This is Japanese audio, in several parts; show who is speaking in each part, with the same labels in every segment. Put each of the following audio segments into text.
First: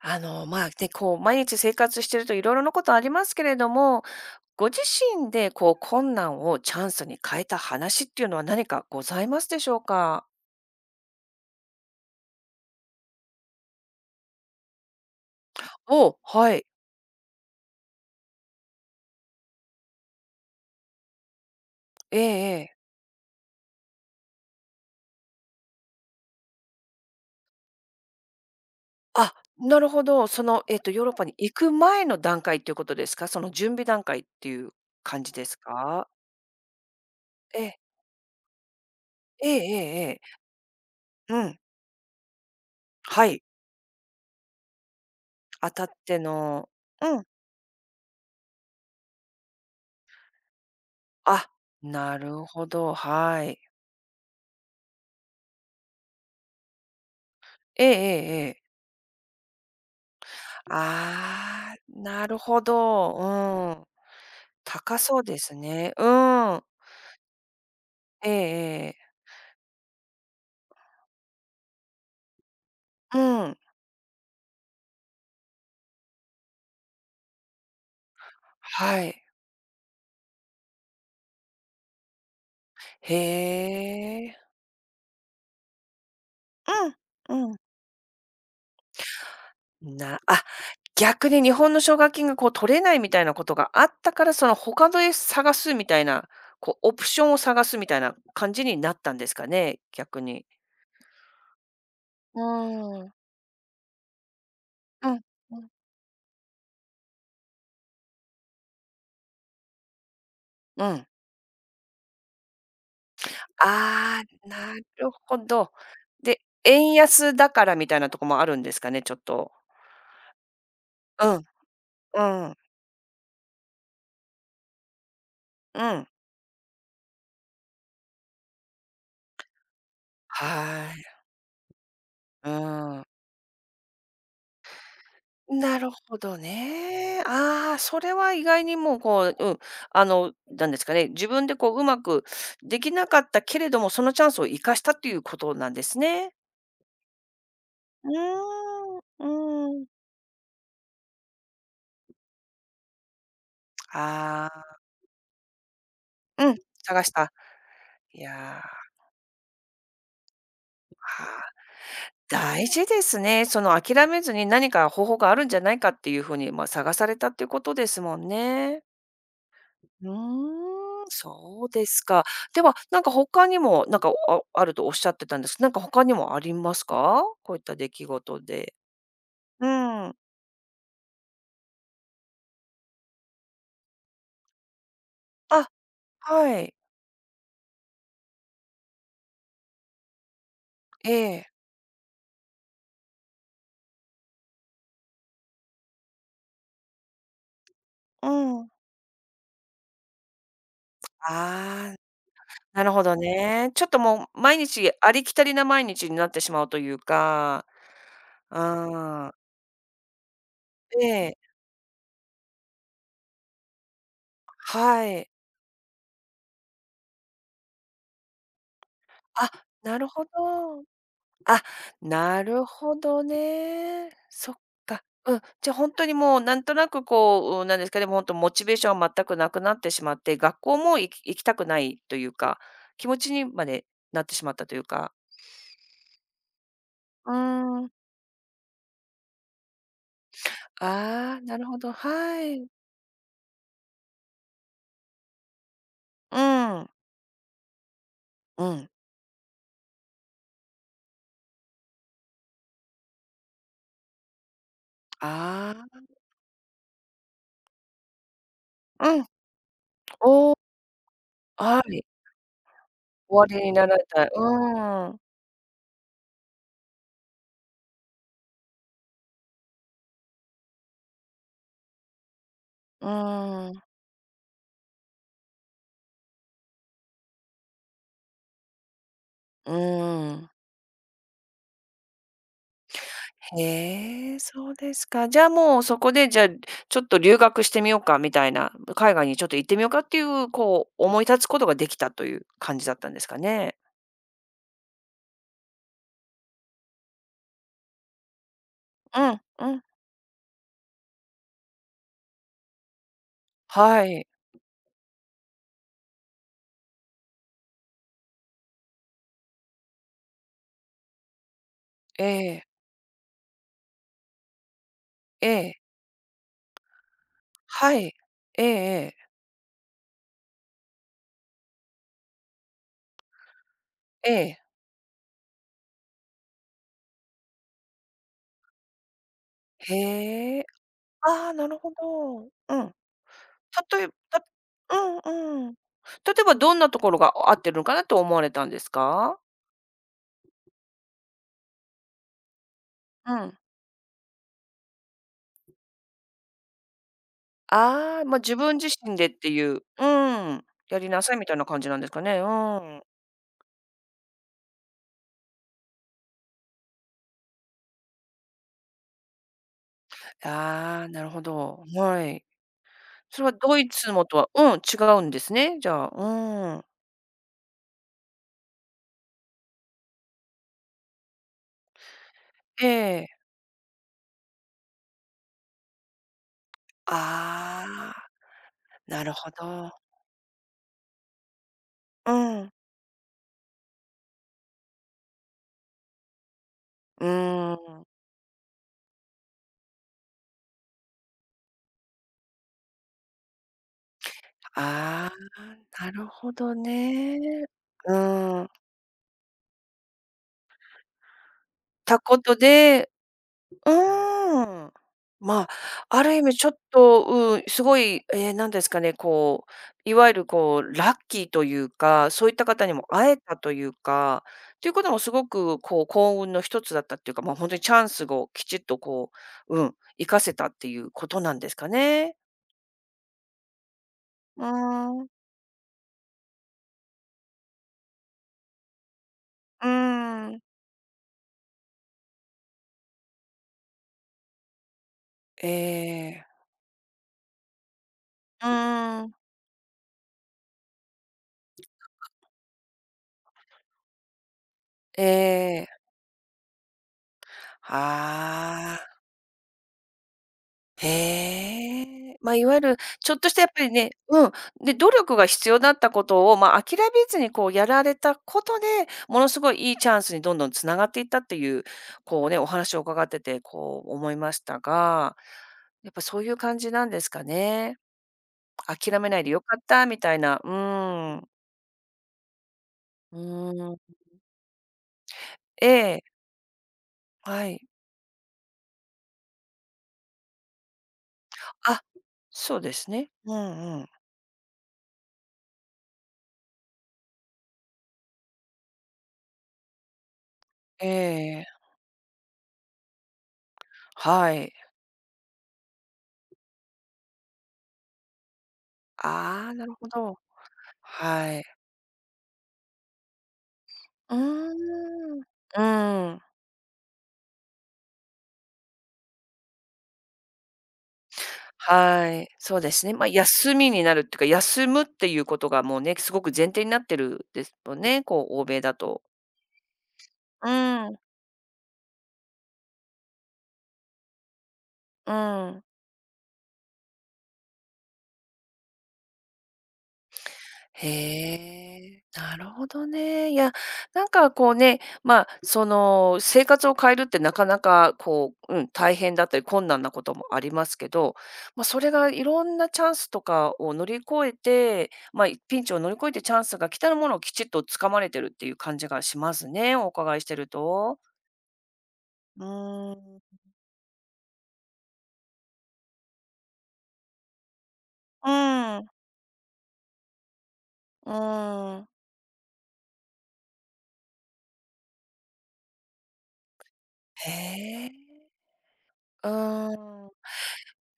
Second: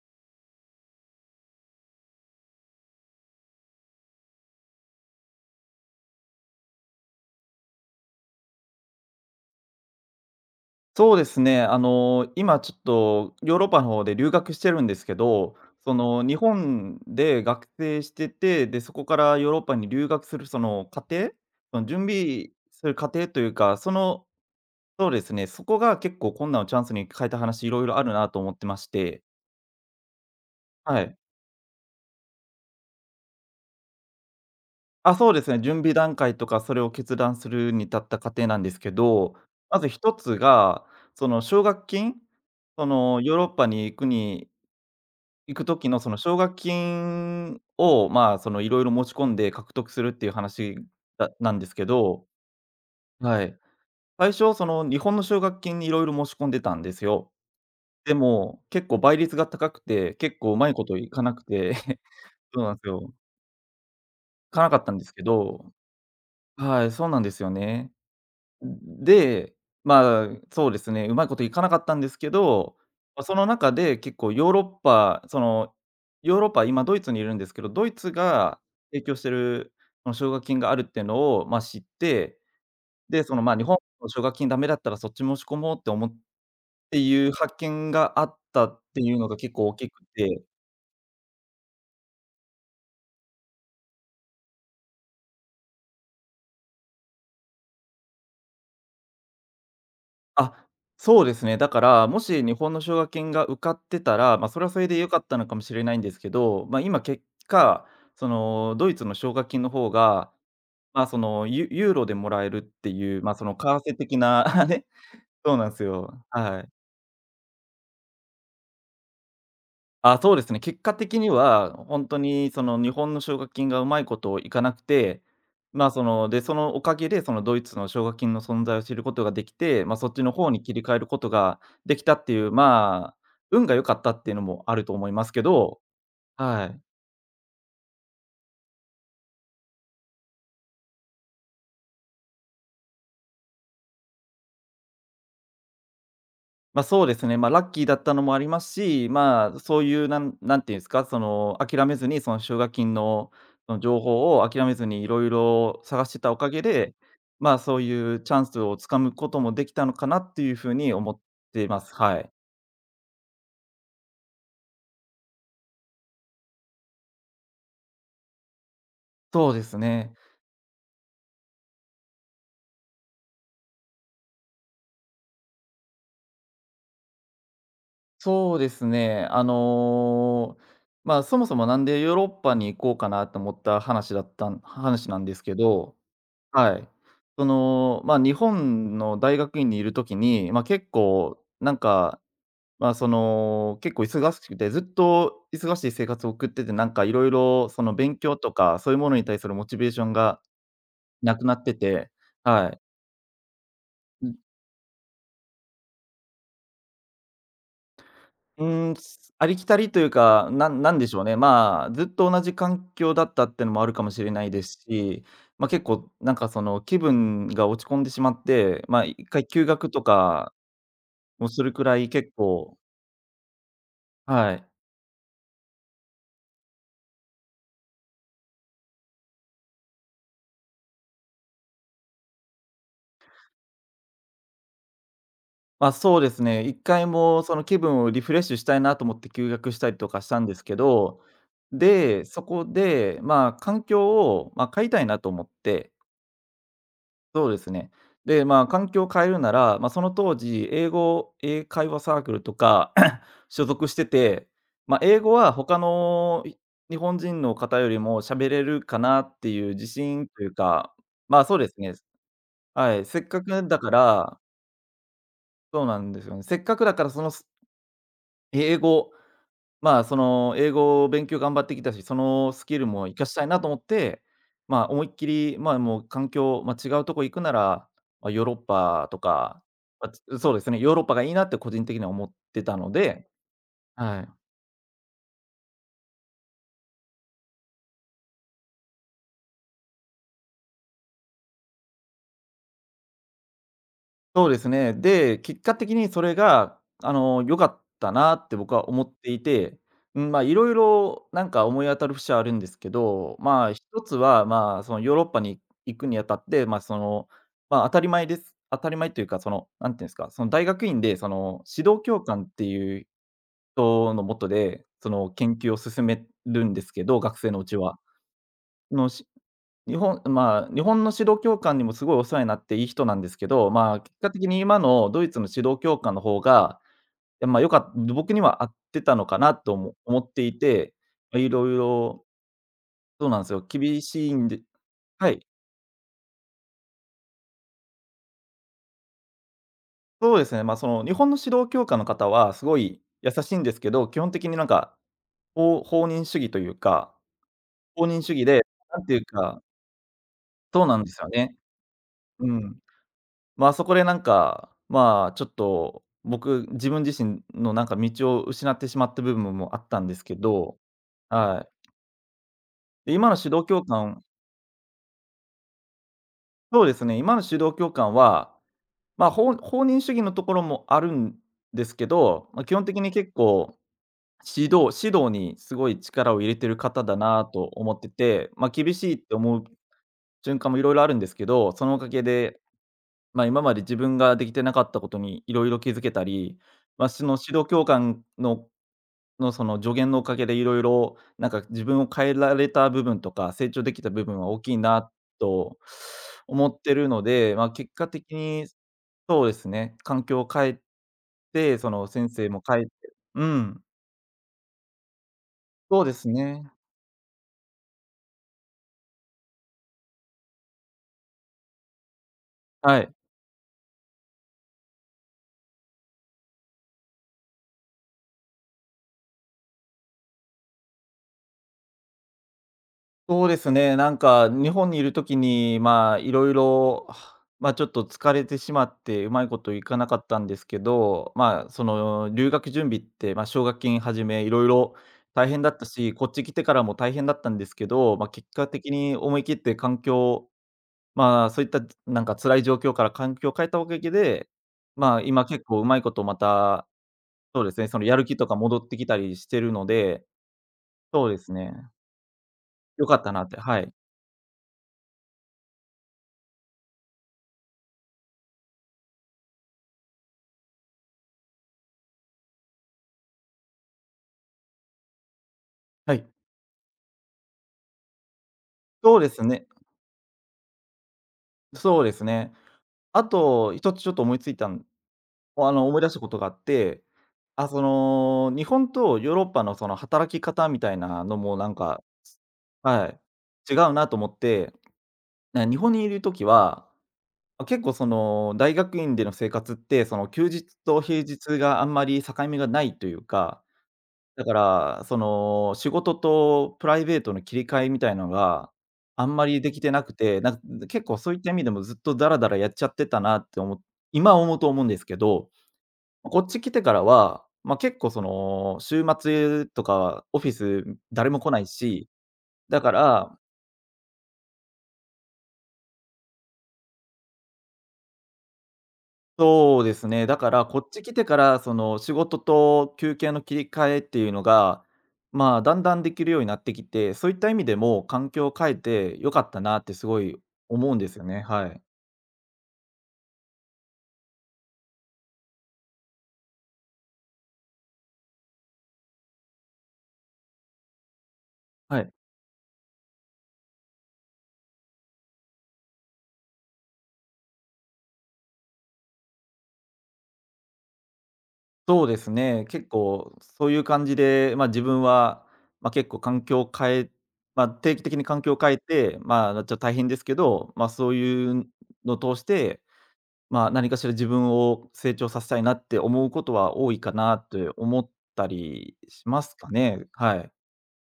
Speaker 1: まあ、ね、こう、毎日生活してるといろいろなことありますけれども、ご自身でこう、困難をチャンスに変えた話っていうのは何かございますでしょうか？
Speaker 2: そうですね、今ちょっとヨーロッパの方で留学してるんですけど、そ
Speaker 1: おお、
Speaker 2: の日
Speaker 1: はい。
Speaker 2: 本で学生してて、で、そこからヨーロッパに留学するその過程、その準
Speaker 1: ええ
Speaker 2: 備
Speaker 1: ええ。
Speaker 2: する過程というか、そうですね、そこが結構困難をチャンスに変えた話、いろいろあるなと思ってまして、
Speaker 1: あ、なるほど。その、
Speaker 2: は
Speaker 1: ヨーロッ
Speaker 2: い。
Speaker 1: パに行く前の段階っていうことですか？その準備段階っていう
Speaker 2: あ、
Speaker 1: 感
Speaker 2: そ
Speaker 1: じ
Speaker 2: うで
Speaker 1: で
Speaker 2: す
Speaker 1: す
Speaker 2: ね、準備
Speaker 1: か？
Speaker 2: 段階とかそれを決断す
Speaker 1: え
Speaker 2: る
Speaker 1: え。
Speaker 2: に至った過程なんですけど、
Speaker 1: えええ
Speaker 2: まず
Speaker 1: ええ
Speaker 2: 一つ
Speaker 1: え。
Speaker 2: が、そ
Speaker 1: う
Speaker 2: の
Speaker 1: ん。
Speaker 2: 奨学金、その
Speaker 1: は
Speaker 2: ヨー
Speaker 1: い。
Speaker 2: ロッパに行く
Speaker 1: 当たっ
Speaker 2: 時のその
Speaker 1: て
Speaker 2: 奨学
Speaker 1: のうん。
Speaker 2: 金を、まあ、そのいろいろ持ち込んで獲得するっていう話
Speaker 1: あ、
Speaker 2: なんですけ
Speaker 1: な
Speaker 2: ど、
Speaker 1: るほど、は
Speaker 2: はい。
Speaker 1: い。
Speaker 2: 最初その日本の奨学金にいろいろ持ち込んでたんですよ。
Speaker 1: えええ
Speaker 2: で
Speaker 1: ええ
Speaker 2: も、
Speaker 1: え。
Speaker 2: 結構倍率が高くて、結構うまいこといかなく
Speaker 1: あ
Speaker 2: て、
Speaker 1: あ、なるほ
Speaker 2: そうなんですよ。
Speaker 1: ど。うん。
Speaker 2: いかなかったん
Speaker 1: 高
Speaker 2: です
Speaker 1: そ
Speaker 2: け
Speaker 1: うです
Speaker 2: ど、
Speaker 1: ね。うん。
Speaker 2: はい、そうなんですよね。
Speaker 1: ええええ。
Speaker 2: で、まあ、そうですね、うまいこといかなかったんですけど、
Speaker 1: う
Speaker 2: ま、その
Speaker 1: ん。
Speaker 2: 中で結構ヨーロッパ、今ドイツにいるんですけど、ドイツが
Speaker 1: は
Speaker 2: 提供
Speaker 1: い。
Speaker 2: してるその奨学金があるっていうのを、ま、知って、
Speaker 1: へ
Speaker 2: で、その、日本の奨学
Speaker 1: え。
Speaker 2: 金ダメだったらそっち申し込もうって思っていう
Speaker 1: うん。う
Speaker 2: 発
Speaker 1: ん。
Speaker 2: 見があったっていうのが結構大きく
Speaker 1: な
Speaker 2: て、
Speaker 1: あ、逆に日本の奨学金がこう取れないみたいなことがあったから、その他で探すみたいな、こうオプションを探すみたいな感じになったんですかね、逆に。
Speaker 2: あ、そうですね。だから、も
Speaker 1: う
Speaker 2: し日本の奨
Speaker 1: ー
Speaker 2: 学
Speaker 1: ん。
Speaker 2: 金が受かってたら、まあ、それはそれで
Speaker 1: う
Speaker 2: 良か
Speaker 1: ん、
Speaker 2: ったのか
Speaker 1: う
Speaker 2: も
Speaker 1: ん。
Speaker 2: しれないんですけど、まあ、今結果、そのドイツの奨学金の方が、
Speaker 1: う
Speaker 2: ま
Speaker 1: ん。
Speaker 2: あ、そのユーロでもらえるっていう、その為替的
Speaker 1: ああ、
Speaker 2: な
Speaker 1: な
Speaker 2: ね、
Speaker 1: るほ
Speaker 2: そうなん
Speaker 1: ど。
Speaker 2: ですよ。
Speaker 1: で、
Speaker 2: はい。
Speaker 1: 円安だからみたいなとこもあるんですかね、ちょっと。
Speaker 2: あ、そうですね。結果的
Speaker 1: う
Speaker 2: に
Speaker 1: ん、
Speaker 2: は、本当
Speaker 1: う
Speaker 2: に
Speaker 1: ん、
Speaker 2: その日本の奨学金がうまいこといかなくて、
Speaker 1: う
Speaker 2: ま、そ
Speaker 1: ん。
Speaker 2: の、で、そのおかげでそのドイツの奨学金の存在を知ることができて、ま、そっちの
Speaker 1: は
Speaker 2: 方に切り替え
Speaker 1: い。
Speaker 2: ることができたってい
Speaker 1: う
Speaker 2: う、
Speaker 1: ーん。
Speaker 2: まあ、運が良かったっていうのもあると思いますけ
Speaker 1: な
Speaker 2: ど、
Speaker 1: るほど
Speaker 2: はい。
Speaker 1: ね。ああ、それは意外にもうこう、うん、なんですかね、自分でこううまくできなかったけれども、そのチャンスを生かしたということなんですね。
Speaker 2: まあ、そうですね、まあ、ラッキーだっ
Speaker 1: う
Speaker 2: たのもあります
Speaker 1: ーん、う
Speaker 2: し、まあ、そ
Speaker 1: ー
Speaker 2: うい
Speaker 1: ん。
Speaker 2: うなんていうんですか、その、諦めずにその奨学金の、その情報を諦
Speaker 1: あ
Speaker 2: めずにいろいろ探してたお
Speaker 1: あ、
Speaker 2: か
Speaker 1: うん、
Speaker 2: げで、
Speaker 1: 探した。
Speaker 2: まあ、そういう
Speaker 1: い
Speaker 2: チャンス
Speaker 1: やー、
Speaker 2: をつかむこともできたのかなっていうふうに思っ
Speaker 1: はー
Speaker 2: ています。はい。
Speaker 1: 大事ですね。その諦めずに何か方法があるんじゃないかっていうふうに、まあ、探されたっていうことですもんね。
Speaker 2: そうです
Speaker 1: う
Speaker 2: ね。
Speaker 1: ーん、そうですか。では、なんか他にも、なんか、るとおっしゃってたんですけど、なんか他にもありますか？こういった出来事
Speaker 2: そうで
Speaker 1: で。
Speaker 2: すね。
Speaker 1: うん。
Speaker 2: まあ、そもそもなんでヨーロッパに行こうかなと思った話だったん話なんですけ
Speaker 1: あ、
Speaker 2: ど、
Speaker 1: はい。
Speaker 2: はい。その、まあ、日本の大学院にいるときに、まあ、結
Speaker 1: え
Speaker 2: 構
Speaker 1: え。
Speaker 2: なんか、まあ、その、結構忙しくて、ずっと忙しい生活を送ってて、なんかいろいろその勉
Speaker 1: う
Speaker 2: 強と
Speaker 1: ん。
Speaker 2: か、そういうものに対するモチベーションがなくなって
Speaker 1: ああ、
Speaker 2: て、はい。
Speaker 1: なるほどね。ちょっと
Speaker 2: う
Speaker 1: も
Speaker 2: ん、
Speaker 1: う毎日ありきたりな毎日になってしまうというか。う
Speaker 2: ーん、
Speaker 1: ーん。
Speaker 2: すありきたりというか、なんなん
Speaker 1: え
Speaker 2: でしょう
Speaker 1: え、
Speaker 2: ね、まあ、ずっと同じ環境だったってのもあるかもしれないです
Speaker 1: は
Speaker 2: し、
Speaker 1: い。
Speaker 2: まあ、結構なんかその気分が落ち込んでしまって、まあ、一回
Speaker 1: あ、
Speaker 2: 休学
Speaker 1: な
Speaker 2: と
Speaker 1: るほど。
Speaker 2: かも
Speaker 1: あ、
Speaker 2: するくらい結
Speaker 1: なる
Speaker 2: 構、
Speaker 1: ほどね。そ
Speaker 2: は
Speaker 1: っ
Speaker 2: い。
Speaker 1: か。うん、じゃあ本当にもうなんとなくこう、うんなんですかね、もう本当モチベーションは全くなくなってしまって、学校も行きたくないというか、気持ちにまでなってしまったというか。
Speaker 2: ま、そうですね。一回
Speaker 1: う
Speaker 2: もその気
Speaker 1: ーん。
Speaker 2: 分をリフレッシュしたいなと思って休学したりとかしたんですけど、
Speaker 1: ああ、なるほど、
Speaker 2: で、
Speaker 1: は
Speaker 2: そこ
Speaker 1: い。
Speaker 2: で、まあ、環境を、まあ、変えたいなと思って、
Speaker 1: うん。
Speaker 2: そうですね。で、ま
Speaker 1: う
Speaker 2: あ、
Speaker 1: ん。
Speaker 2: 環境を変えるなら、まあ、その当時、英語英会話サークルとか 所属してて、ま、英語は他
Speaker 1: あ
Speaker 2: のい日本人の方よりも喋れるか
Speaker 1: あ、う
Speaker 2: な
Speaker 1: ん。
Speaker 2: っていう自信とい
Speaker 1: お
Speaker 2: う
Speaker 1: お、
Speaker 2: か、まあ、そうです
Speaker 1: は
Speaker 2: ね。
Speaker 1: い。
Speaker 2: はい、せっか
Speaker 1: 終わり
Speaker 2: く
Speaker 1: に
Speaker 2: だ
Speaker 1: な
Speaker 2: か
Speaker 1: られた。
Speaker 2: ら、
Speaker 1: うん。
Speaker 2: そうなんですよね。せっかくだからその英語、まあ、その、英語を勉強頑張ってきたし、そのスキルも
Speaker 1: う
Speaker 2: 活かしたいなと
Speaker 1: ん。
Speaker 2: 思って、まあ、思いっきり、まあ、もう環境、まあ、違うとこ行くなら、まあ、ヨーロッパとか、
Speaker 1: う
Speaker 2: ま、
Speaker 1: ん。
Speaker 2: そうですね、ヨーロッパがいいなって個人的には思ってたので、はい。
Speaker 1: へえ、そうですか。じゃあ、もうそこで、じゃあ、ちょっと留学してみようかみたいな、海外にちょっと行ってみようかっていう、こう思い立つことができたという感じだったんですかね？
Speaker 2: そうですね。で、結果的にそれが、あの、良かったなって僕は思っ
Speaker 1: う
Speaker 2: て
Speaker 1: ん、
Speaker 2: い
Speaker 1: う
Speaker 2: て、
Speaker 1: ん。
Speaker 2: うん、まあ、いろいろなんか思い当たる節はあるんですけど、まあ、一
Speaker 1: は
Speaker 2: つ
Speaker 1: い。
Speaker 2: は、まあ、そのヨーロッパに行くにあたって、まあ、その、まあ、当たり前です。当たり前というか、その、なんていうんですか、その大学院で、その、指導教
Speaker 1: え
Speaker 2: 官って
Speaker 1: え、
Speaker 2: いう人の下で、その、
Speaker 1: え
Speaker 2: 研究を
Speaker 1: え、
Speaker 2: 進めるんですけど、学生のうち
Speaker 1: は
Speaker 2: は。
Speaker 1: い。ええ
Speaker 2: のし
Speaker 1: え
Speaker 2: 日本、まあ、日本の指導教官にもすごいお世話になっていい人なんですけど、まあ、結果
Speaker 1: え、え
Speaker 2: 的
Speaker 1: え。
Speaker 2: に今のドイツの指導教官の方が、いや、まあ、よかっ僕には合ってたのかなと思って
Speaker 1: へ
Speaker 2: い
Speaker 1: え、
Speaker 2: て、ま、
Speaker 1: あ
Speaker 2: い
Speaker 1: あ、な
Speaker 2: ろい
Speaker 1: るほ
Speaker 2: ろ
Speaker 1: ど。うん。
Speaker 2: そうなんですよ、厳
Speaker 1: 例えば
Speaker 2: しい
Speaker 1: た
Speaker 2: んで、
Speaker 1: う
Speaker 2: はい、
Speaker 1: んうん。例えばどんなところが合ってるのかなと思われたんですか？
Speaker 2: そうですね、まあ、その日本の指導教官の方はすごい優
Speaker 1: う
Speaker 2: し
Speaker 1: ん。
Speaker 2: いんですけど、基本的になんか、放任主義というか、放
Speaker 1: あ
Speaker 2: 任
Speaker 1: あ、
Speaker 2: 主
Speaker 1: まあ、
Speaker 2: 義
Speaker 1: 自
Speaker 2: で、
Speaker 1: 分自
Speaker 2: なんて
Speaker 1: 身
Speaker 2: いう
Speaker 1: でってい
Speaker 2: か、
Speaker 1: う、うん、
Speaker 2: そう
Speaker 1: や
Speaker 2: なん
Speaker 1: り
Speaker 2: です
Speaker 1: な
Speaker 2: よ
Speaker 1: さいみた
Speaker 2: ね。
Speaker 1: いな感じなんですかね。う
Speaker 2: うん。
Speaker 1: ん。
Speaker 2: まあ、そこでなんか、まあ、ちょっと僕、自分自身のなんか道を失ってしまった部分もあったんですけど、
Speaker 1: ああ、なるほ
Speaker 2: は
Speaker 1: ど。
Speaker 2: い。
Speaker 1: はい。
Speaker 2: で、今の
Speaker 1: それは
Speaker 2: 指導
Speaker 1: ド
Speaker 2: 教
Speaker 1: イツ
Speaker 2: 官、
Speaker 1: もとはうん、違うんですね、じゃあ。う
Speaker 2: そ
Speaker 1: ん。
Speaker 2: うですね、今の指導教官は、まあ、放任主義のところもあるんですけど、まあ、基本
Speaker 1: え
Speaker 2: 的に
Speaker 1: え。
Speaker 2: 結構、指導にすごい力を入れてる方だなと
Speaker 1: あ
Speaker 2: 思って
Speaker 1: あ、
Speaker 2: て、ま、厳しいっ
Speaker 1: なる
Speaker 2: て
Speaker 1: ほ
Speaker 2: 思う
Speaker 1: ど。
Speaker 2: 瞬間もいろいろあるんですけど、そのおかげ
Speaker 1: う
Speaker 2: で、
Speaker 1: ん。
Speaker 2: 今まで自分ができてなかったことにいろいろ気づけたり、まあ、
Speaker 1: う
Speaker 2: その指導
Speaker 1: ー
Speaker 2: 教
Speaker 1: ん。
Speaker 2: 官のその助言のおかげでいろいろなんか自分を変えられた部分とか、成長できた部分は大きいな
Speaker 1: あ
Speaker 2: と
Speaker 1: あ、なるほ
Speaker 2: 思
Speaker 1: ど
Speaker 2: ってるの
Speaker 1: ね。
Speaker 2: で、まあ、結果
Speaker 1: う
Speaker 2: 的に
Speaker 1: ん。
Speaker 2: そうですね、環境を変えて、その
Speaker 1: た
Speaker 2: 先
Speaker 1: こ
Speaker 2: 生
Speaker 1: と
Speaker 2: も変えて、
Speaker 1: で
Speaker 2: うん、
Speaker 1: うーん。まあ、
Speaker 2: そうで
Speaker 1: あ
Speaker 2: す
Speaker 1: る意味ちょ
Speaker 2: ね、
Speaker 1: っと、うん、すごい、ええ、なんですかね、こう、いわゆるこう、ラッキーというか、そういった方に
Speaker 2: は
Speaker 1: も
Speaker 2: い。
Speaker 1: 会えたというか、ということもすごくこう、幸運の一つだったっていうか、本当にチャンスをきちっとこう、うん、活かせたっていうことなんですかね。
Speaker 2: そうですね、なんか
Speaker 1: う
Speaker 2: 日本にいる
Speaker 1: ー
Speaker 2: と
Speaker 1: ん。
Speaker 2: きに、まあ、いろいろ、まあ、ちょっと疲れてしまって、うまいことい
Speaker 1: う
Speaker 2: かなかった
Speaker 1: ー
Speaker 2: んで
Speaker 1: ん。
Speaker 2: すけど、まあ、その留学準備って、まあ、奨学金はじめいろいろ大変
Speaker 1: え
Speaker 2: だったし、こっち
Speaker 1: え。
Speaker 2: 来てからも大変だったんですけど、まあ、結
Speaker 1: う
Speaker 2: 果的に
Speaker 1: ーん。
Speaker 2: 思い切って環境、まあ、そういったなんか辛い状況から環境を変えたおかげで、まあ、今結構う
Speaker 1: ええ。
Speaker 2: まいことまた、そうですね、そのやる気とか戻っ
Speaker 1: は
Speaker 2: てきた
Speaker 1: あ。
Speaker 2: りしてるので、そうですね、
Speaker 1: へえ。まあ、いわゆる
Speaker 2: 良かっ
Speaker 1: ち
Speaker 2: た
Speaker 1: ょっ
Speaker 2: な
Speaker 1: と
Speaker 2: っ
Speaker 1: し
Speaker 2: て、
Speaker 1: たやっ
Speaker 2: は
Speaker 1: ぱり
Speaker 2: い。
Speaker 1: ねうん、で、努力が必要だったことを、まあ、諦めずにこうやられたことで、ものすごいいいチャンスにどんどんつながっていったっていう、こうね、お話を伺ってて、こう思いましたが、やっ
Speaker 2: は
Speaker 1: ぱ
Speaker 2: い。
Speaker 1: そういう感じなんですかね。
Speaker 2: そ
Speaker 1: 諦
Speaker 2: うで
Speaker 1: めな
Speaker 2: す
Speaker 1: いでよ
Speaker 2: ね。
Speaker 1: かったみたいな、うーん。
Speaker 2: そうですね。あ
Speaker 1: うー
Speaker 2: と、一
Speaker 1: ん。
Speaker 2: つちょっと思いついたんあ
Speaker 1: え
Speaker 2: の、思い出した
Speaker 1: え、
Speaker 2: ことがあって、
Speaker 1: は
Speaker 2: あ、そ
Speaker 1: い。
Speaker 2: の、日本とヨーロッパのその働き方みたいなのもなん
Speaker 1: あ、
Speaker 2: か、
Speaker 1: そうで
Speaker 2: は
Speaker 1: すね。う
Speaker 2: い、違う
Speaker 1: んうん。
Speaker 2: なと思って、日本にいるときは、あ、結構その、大学院での生活って、その休日と
Speaker 1: え
Speaker 2: 平日
Speaker 1: え。
Speaker 2: があんまり境目がないというか、だ
Speaker 1: は
Speaker 2: か
Speaker 1: い。
Speaker 2: ら、その、仕事とプライベートの切り替えみたいのが、あんまり
Speaker 1: あ
Speaker 2: で
Speaker 1: あ、
Speaker 2: き
Speaker 1: な
Speaker 2: て
Speaker 1: る
Speaker 2: な
Speaker 1: ほ
Speaker 2: く
Speaker 1: ど。
Speaker 2: て、なんか結構そういった
Speaker 1: は
Speaker 2: 意
Speaker 1: い。
Speaker 2: 味でもずっとダラダラやっちゃってたなって
Speaker 1: う
Speaker 2: 今
Speaker 1: ー
Speaker 2: 思うと思うんですけ
Speaker 1: ん。う
Speaker 2: ど、
Speaker 1: ー
Speaker 2: こ
Speaker 1: ん。
Speaker 2: っち来てからは、まあ、結構その、週末とかオフィス誰も来ないし、
Speaker 1: はい、そう
Speaker 2: だ
Speaker 1: で
Speaker 2: か
Speaker 1: すね。ま、
Speaker 2: ら、
Speaker 1: 休みになるっていうか、休むっていうことがもうね、すごく前提になってるですもんね、こう欧米だと。
Speaker 2: そうですね。だから、
Speaker 1: う
Speaker 2: こっち来
Speaker 1: ん、
Speaker 2: てから、その、仕事と休憩の切り替えっていうのが、
Speaker 1: う
Speaker 2: まあ、だ
Speaker 1: ん。
Speaker 2: んだんできるようになってきて、そういった意味でも環境を変えて良かったなってすごい思うんですよね。
Speaker 1: へ
Speaker 2: はい。
Speaker 1: え、なるほどね。いや、なんかこうね、まあ、その生活を変えるってなかなかこう、うん、大変だったり困難なこともありますけど、まあ、そ
Speaker 2: は
Speaker 1: れ
Speaker 2: い。
Speaker 1: がいろんなチャンスとかを乗り越えて、まあ、ピンチを乗り越えてチャンスが来たものをきちっと掴まれてるっていう感じがしますね、お伺いしてると。
Speaker 2: そうです
Speaker 1: う
Speaker 2: ね。結
Speaker 1: ー
Speaker 2: 構
Speaker 1: ん。
Speaker 2: そういう感じで、まあ、自分は、まあ、結構環境を変えまあ、定期的に環
Speaker 1: う
Speaker 2: 境を変え
Speaker 1: ん、う
Speaker 2: て、まあ、ちょっと大変ですけど、まあ、そういう
Speaker 1: ーん。
Speaker 2: のを通してまあ、何かしら自分を成長させたいなって思うことは多いかなっ
Speaker 1: へ
Speaker 2: て思っ
Speaker 1: え。
Speaker 2: たりしま
Speaker 1: う
Speaker 2: すかね。
Speaker 1: ーん。
Speaker 2: はい。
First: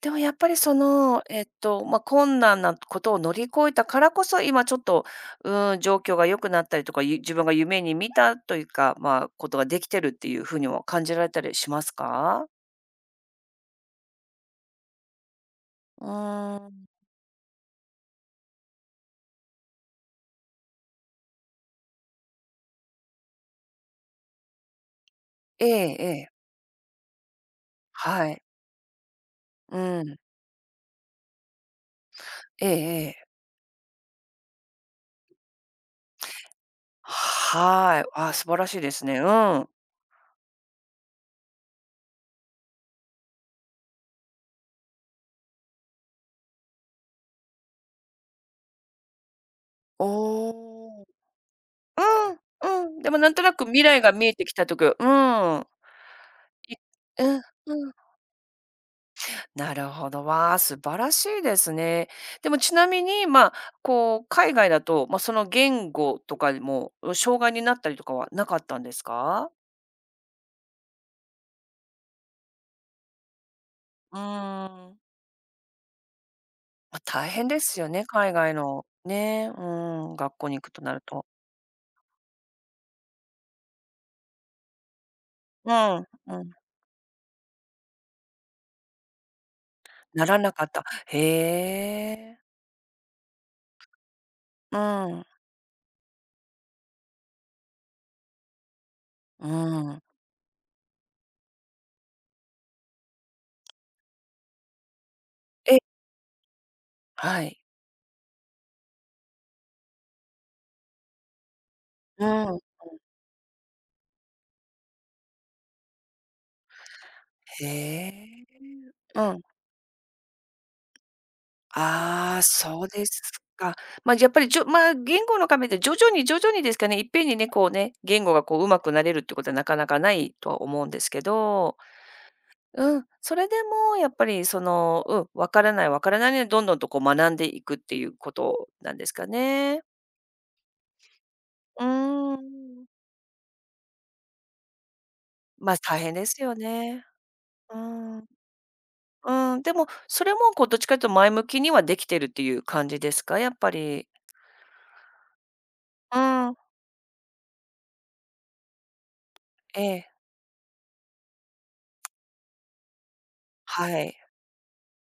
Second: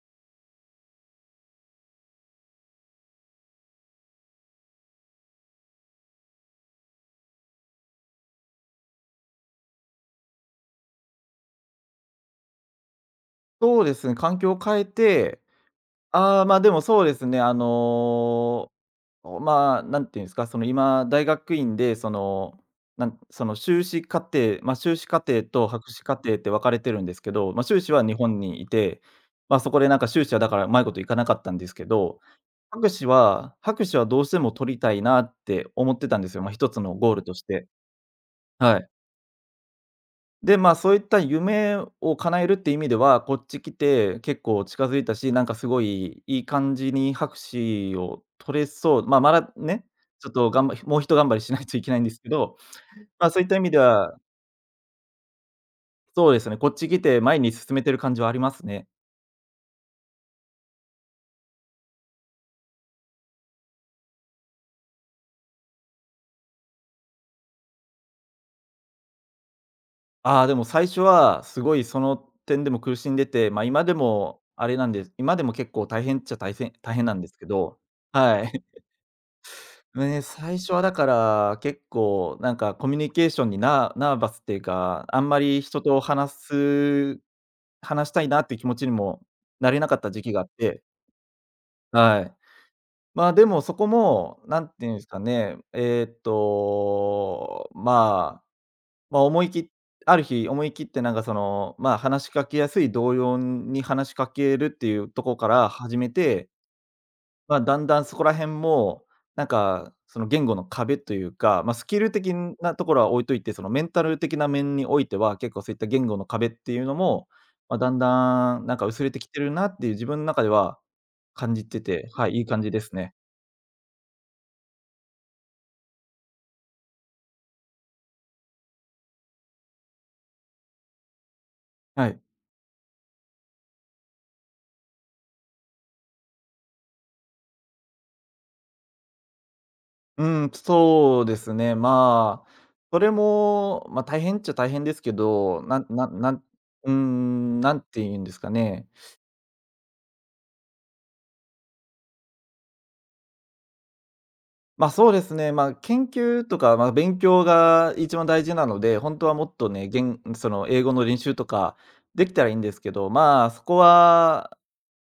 Speaker 1: でもやっぱりその、まあ、困難なことを乗り越えたからこそ、今ちょっと、うん、状況が良くなったりとか、自分が夢に見たというか、まあ、ことができてるっていう風にも感じられたりしますか？
Speaker 2: そうですね、環境を変えて、
Speaker 1: う
Speaker 2: ああ、ま、
Speaker 1: ー
Speaker 2: あでも
Speaker 1: ん。
Speaker 2: そうですね、あのお、まあ、なんていうんですか、その、今、大学院で、その、その、修士課程まあ、修士課程
Speaker 1: え
Speaker 2: と博士
Speaker 1: え
Speaker 2: 課
Speaker 1: え
Speaker 2: 程っ
Speaker 1: え。
Speaker 2: て分かれてるんですけど、まあ、修士は日
Speaker 1: は
Speaker 2: 本
Speaker 1: い。
Speaker 2: にいて、まあ、そこでなん
Speaker 1: う
Speaker 2: か
Speaker 1: ん。
Speaker 2: 修士はだから、うまいこといかなかったんですけど、
Speaker 1: ええええ。
Speaker 2: 博士はどうしても取りたいなって思ってたんですよ、まあ、一つのゴールとして。
Speaker 1: はい。あ素晴らし
Speaker 2: は
Speaker 1: い
Speaker 2: い。
Speaker 1: ですね。うん。
Speaker 2: で、まあ、そういった夢を叶えるって意味では、こっち来て結構近づいたし、なんかすごいいい感じに博士を取れそう、まあ、まだね、
Speaker 1: お
Speaker 2: ちょっとがんばもう
Speaker 1: お。
Speaker 2: ひと頑張りしないといけないんですけど、
Speaker 1: うん、うん、でも
Speaker 2: ま
Speaker 1: な
Speaker 2: あ、
Speaker 1: ん
Speaker 2: そう
Speaker 1: と
Speaker 2: いっ
Speaker 1: な
Speaker 2: た意
Speaker 1: く
Speaker 2: 味で
Speaker 1: 未来が
Speaker 2: は、
Speaker 1: 見えてきたときうん。
Speaker 2: そうですね、こ
Speaker 1: い
Speaker 2: っち来て
Speaker 1: う
Speaker 2: 前
Speaker 1: ん、
Speaker 2: に進め
Speaker 1: う
Speaker 2: て
Speaker 1: ん。
Speaker 2: る感じはありますね。
Speaker 1: なるほど。わあ、素晴らしいですね。でもちなみに、まあ、こう、海外だと、まあ、その言語とかにも、障害になったりとかはなかったんですか？
Speaker 2: ああ、でも最初はすごいその点でも苦しんでて、まあ、今で
Speaker 1: う
Speaker 2: もあれな
Speaker 1: ー
Speaker 2: ん
Speaker 1: ん。
Speaker 2: です今でも結構大変っちゃ大
Speaker 1: まあ、
Speaker 2: 変なんで
Speaker 1: 大
Speaker 2: すけ
Speaker 1: 変で
Speaker 2: ど、
Speaker 1: すよね、海
Speaker 2: は
Speaker 1: 外
Speaker 2: い。
Speaker 1: のね、うん、
Speaker 2: ね、
Speaker 1: 学校に
Speaker 2: 最
Speaker 1: 行く
Speaker 2: 初
Speaker 1: と
Speaker 2: は
Speaker 1: な
Speaker 2: だ
Speaker 1: る
Speaker 2: か
Speaker 1: と。
Speaker 2: ら結構なんかコミュニケーションにナナーバスっていうか、あんまり
Speaker 1: う
Speaker 2: 人と
Speaker 1: ん、
Speaker 2: 話
Speaker 1: うん。
Speaker 2: す話したいなっていう気持ちにもなれなかった時
Speaker 1: な
Speaker 2: 期
Speaker 1: ら
Speaker 2: があっ
Speaker 1: なかっ
Speaker 2: て、
Speaker 1: た。へ
Speaker 2: はい。
Speaker 1: え。
Speaker 2: まあ、でもそこも何て
Speaker 1: う
Speaker 2: 言うんですか
Speaker 1: ん、
Speaker 2: ね、まあ、まあ、思
Speaker 1: う
Speaker 2: いき
Speaker 1: ん。
Speaker 2: ある日思い切ってなんかその、まあ、話しかけやすい同様に話しかけるっていうところから
Speaker 1: え
Speaker 2: 始めて、
Speaker 1: は
Speaker 2: まあ、
Speaker 1: い。
Speaker 2: だんだんそこら辺も、なんか、その言語の壁というか、まあ、スキル
Speaker 1: う
Speaker 2: 的
Speaker 1: ん、
Speaker 2: なところは置いといて、そのメンタル的な面においては、結構そういった言語の壁っていうのも、まあ、だん
Speaker 1: へえ。
Speaker 2: だんなんか薄れて
Speaker 1: う
Speaker 2: きて
Speaker 1: ん。
Speaker 2: るなっていう自分の中では感じてて、は
Speaker 1: あ
Speaker 2: い、い
Speaker 1: あ、
Speaker 2: い感じで
Speaker 1: そう
Speaker 2: す
Speaker 1: で
Speaker 2: ね。
Speaker 1: すか。まあ、やっぱり、まあ、言語の壁って徐々に徐々にですかね、いっぺんにね、こうね、言語がこう上手くなれるってことはなかなかないとは思うんですけど、
Speaker 2: はい。
Speaker 1: うん、それでもやっぱりその、うん、分からない分からないので、どんどんとこう学んでいくっていうことなんですかね。
Speaker 2: うん、そうですね。
Speaker 1: うー
Speaker 2: まあ、
Speaker 1: ん。
Speaker 2: それも、まあ、大変っちゃ大変ですけど、
Speaker 1: ま、
Speaker 2: なん
Speaker 1: 大
Speaker 2: な
Speaker 1: 変
Speaker 2: ん
Speaker 1: で
Speaker 2: な
Speaker 1: す
Speaker 2: ん
Speaker 1: よ
Speaker 2: うー
Speaker 1: ね。
Speaker 2: ん、な
Speaker 1: う
Speaker 2: んて言うん
Speaker 1: ん。
Speaker 2: ですかね。
Speaker 1: うん、でも、それもこうどっちかというと前向きにはできてるっていう感じですか？やっぱり。
Speaker 2: ま、そうですね。まあ、研
Speaker 1: う
Speaker 2: 究
Speaker 1: ん。
Speaker 2: とか、まあ、勉強が一番大事なので、本当はもっと
Speaker 1: え
Speaker 2: ね、
Speaker 1: え。
Speaker 2: その、英語の練習とかできたらいいんですけど、まあ、そこ
Speaker 1: はい。
Speaker 2: は、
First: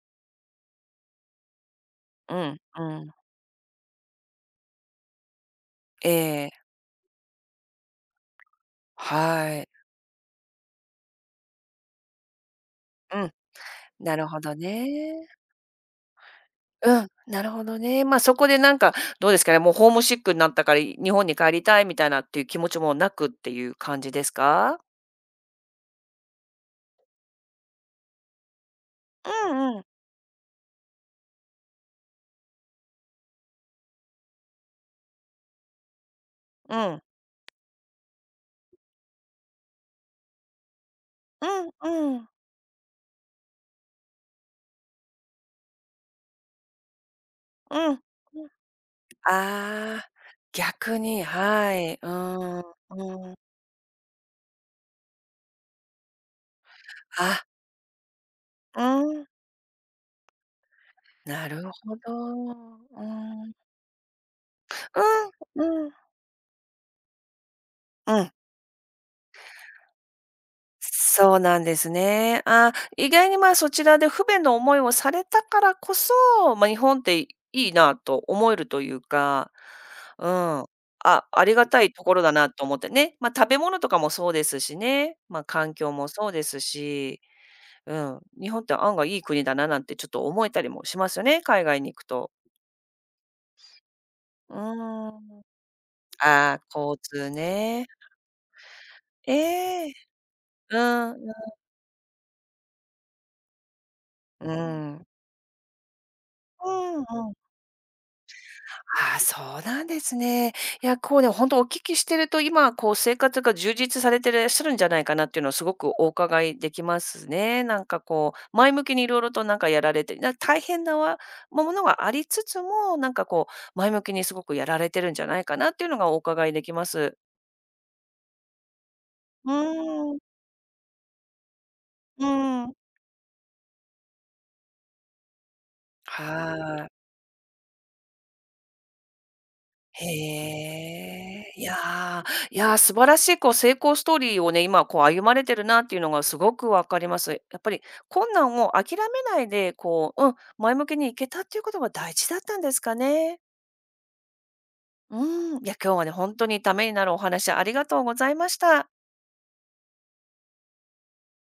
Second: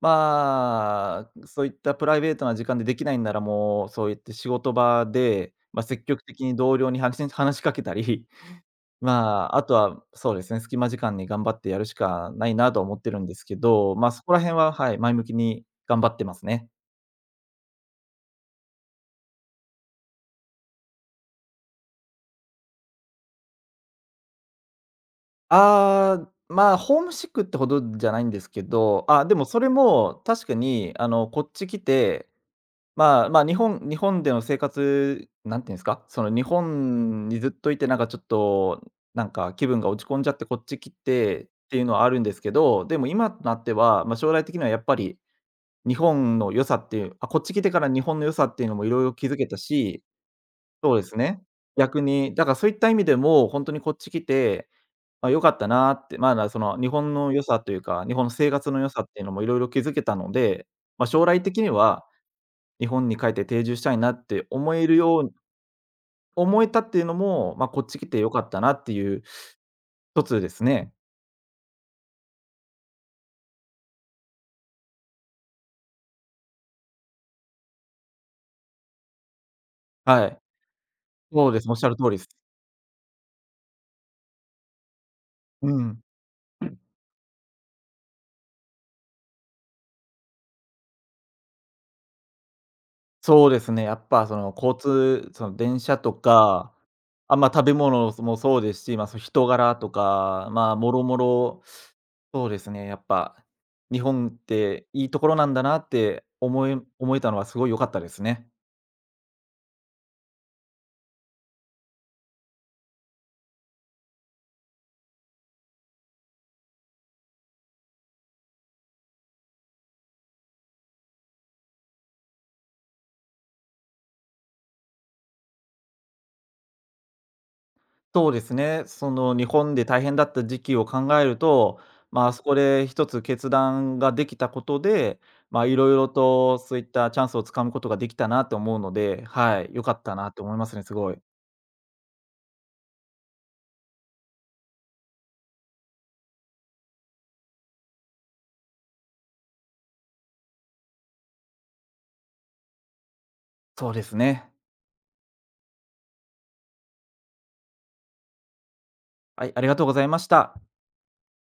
Speaker 2: まあ、そういったプライベ
Speaker 1: う
Speaker 2: ートな
Speaker 1: ん、
Speaker 2: 時間
Speaker 1: う
Speaker 2: ででき
Speaker 1: ん。
Speaker 2: ないんなら、もう、そういって仕事場で、まあ、積
Speaker 1: え
Speaker 2: 極的
Speaker 1: え、
Speaker 2: に同僚に話しかけたり、ま
Speaker 1: は
Speaker 2: あ、あと
Speaker 1: い。
Speaker 2: は、そうですね、隙間時間に頑張ってやるしかないなとは思って
Speaker 1: う
Speaker 2: るん
Speaker 1: ん、
Speaker 2: ですけど、ま、
Speaker 1: な
Speaker 2: そ
Speaker 1: る
Speaker 2: こ
Speaker 1: ほ
Speaker 2: ら
Speaker 1: ど
Speaker 2: 辺は、はい、前向
Speaker 1: ね。
Speaker 2: きに頑張ってますね。
Speaker 1: うん、なるほどね。ま、あそこでなんか、どうですかね、もうホームシックになったから、日本に帰りたいみたいなっていう気持ちもなくっていう感じですか？
Speaker 2: ああ、まあ、ホームシックってほどじゃないんですけど、あ、
Speaker 1: う
Speaker 2: でもそれ
Speaker 1: んうん。
Speaker 2: も確かに、あの、こっち来て、まあ、まあ、日本での生活、なんていうんですか、その、日
Speaker 1: うん。
Speaker 2: 本にずっといて、なんかちょっと、なんか気分が落ち込んじゃってこっち来てっ
Speaker 1: うん
Speaker 2: ていうのはある
Speaker 1: う
Speaker 2: ん
Speaker 1: ん。
Speaker 2: ですけど、でも今となっては、まあ、将来的にはやっぱり日本の良さっていうあ、こっち来て
Speaker 1: う
Speaker 2: から
Speaker 1: ん。うん
Speaker 2: 日本の良さっていうのもいろいろ気づけた
Speaker 1: あ
Speaker 2: し、
Speaker 1: あ、
Speaker 2: そ
Speaker 1: 逆
Speaker 2: うです
Speaker 1: に、
Speaker 2: ね。
Speaker 1: はい。
Speaker 2: 逆
Speaker 1: う
Speaker 2: に、だから
Speaker 1: ん、
Speaker 2: そういった意味で
Speaker 1: うん。
Speaker 2: も、本当にこっち来て、あ、良かったなって、まだその日本の
Speaker 1: あ、
Speaker 2: 良さというか、日本の生活の
Speaker 1: う
Speaker 2: 良さっていう
Speaker 1: ん。
Speaker 2: のもいろいろ気づけたので、まあ、将来
Speaker 1: な
Speaker 2: 的
Speaker 1: る
Speaker 2: に
Speaker 1: ほ
Speaker 2: は
Speaker 1: ど。
Speaker 2: 日
Speaker 1: う
Speaker 2: 本に帰っ
Speaker 1: ん。
Speaker 2: て
Speaker 1: うん、
Speaker 2: 定住したいなって
Speaker 1: うん、
Speaker 2: 思えたっていうのも、まあ、こっち来て
Speaker 1: う
Speaker 2: 良
Speaker 1: ん。
Speaker 2: かったなっていう一つですね。
Speaker 1: そうなんですね。あ意外に、まあ、そちらで不便な思いをされたからこそ、日本っていいなと思えるというか、う
Speaker 2: はい。
Speaker 1: ん。あ、あ
Speaker 2: そう
Speaker 1: り
Speaker 2: で
Speaker 1: が
Speaker 2: す。おっ
Speaker 1: た
Speaker 2: しゃ
Speaker 1: い
Speaker 2: る
Speaker 1: と
Speaker 2: 通り
Speaker 1: こ
Speaker 2: で
Speaker 1: ろ
Speaker 2: す。
Speaker 1: だなと思ってね。ま、食べ物とかもそうですしね、ま、
Speaker 2: う
Speaker 1: 環境
Speaker 2: ん。
Speaker 1: もそうですし、うん、日本って案外いい国だななんてちょっと思えたりもしますよね、海外に行くと。
Speaker 2: そうですね、やっぱその
Speaker 1: う
Speaker 2: 交通、
Speaker 1: ん。
Speaker 2: その電車と
Speaker 1: ああ、
Speaker 2: か、
Speaker 1: 交通
Speaker 2: あ、まあ、食べ
Speaker 1: ね。
Speaker 2: 物もそうですし、まあ、そ、人柄
Speaker 1: え
Speaker 2: と
Speaker 1: え
Speaker 2: か、まあ、
Speaker 1: う
Speaker 2: もろ
Speaker 1: ん。
Speaker 2: もろ、そうですね、やっぱ日本っ
Speaker 1: う
Speaker 2: て
Speaker 1: ん、
Speaker 2: いいところなんだなって
Speaker 1: うん
Speaker 2: 思えた
Speaker 1: うん。
Speaker 2: のはすごい良かったですね。
Speaker 1: ああ、そうなんですね。いや、こうね、本当お聞きしてると、今こう生活が充実されてらっしゃるんじゃないかなっていうのをすごくお伺いできますね。なんかこう、前向きにいろいろとなんかやられて、大変なものがありつつも、なんかこう、前向きにすごくやられてるんじゃないかなっていうのがお伺いできます。
Speaker 2: そうですね、その日
Speaker 1: う
Speaker 2: 本で大
Speaker 1: ー
Speaker 2: 変
Speaker 1: ん、
Speaker 2: だった時期を考えると、
Speaker 1: う
Speaker 2: まあ、そこ
Speaker 1: ん、
Speaker 2: で一つ決断ができたことで、ま、あいろいろとそ
Speaker 1: は
Speaker 2: うい
Speaker 1: ー
Speaker 2: っ
Speaker 1: い。
Speaker 2: たチャンスをつかむことができたなと思うので、はい、良かっ
Speaker 1: へ
Speaker 2: たなと思いますね、すごい。
Speaker 1: え、いやー、いやー、素晴らしいこう成功ストーリーをね、今こう歩まれてるなっていうのがすごくわかります。やっぱり困難を諦めないで、こう、うん、前向きにいけたっていうことが大事だったんですかね。
Speaker 2: そうですね。
Speaker 1: うん、いや、今日はね、本当にためになるお話ありがとうございました。
Speaker 2: はい、ありがとうございました。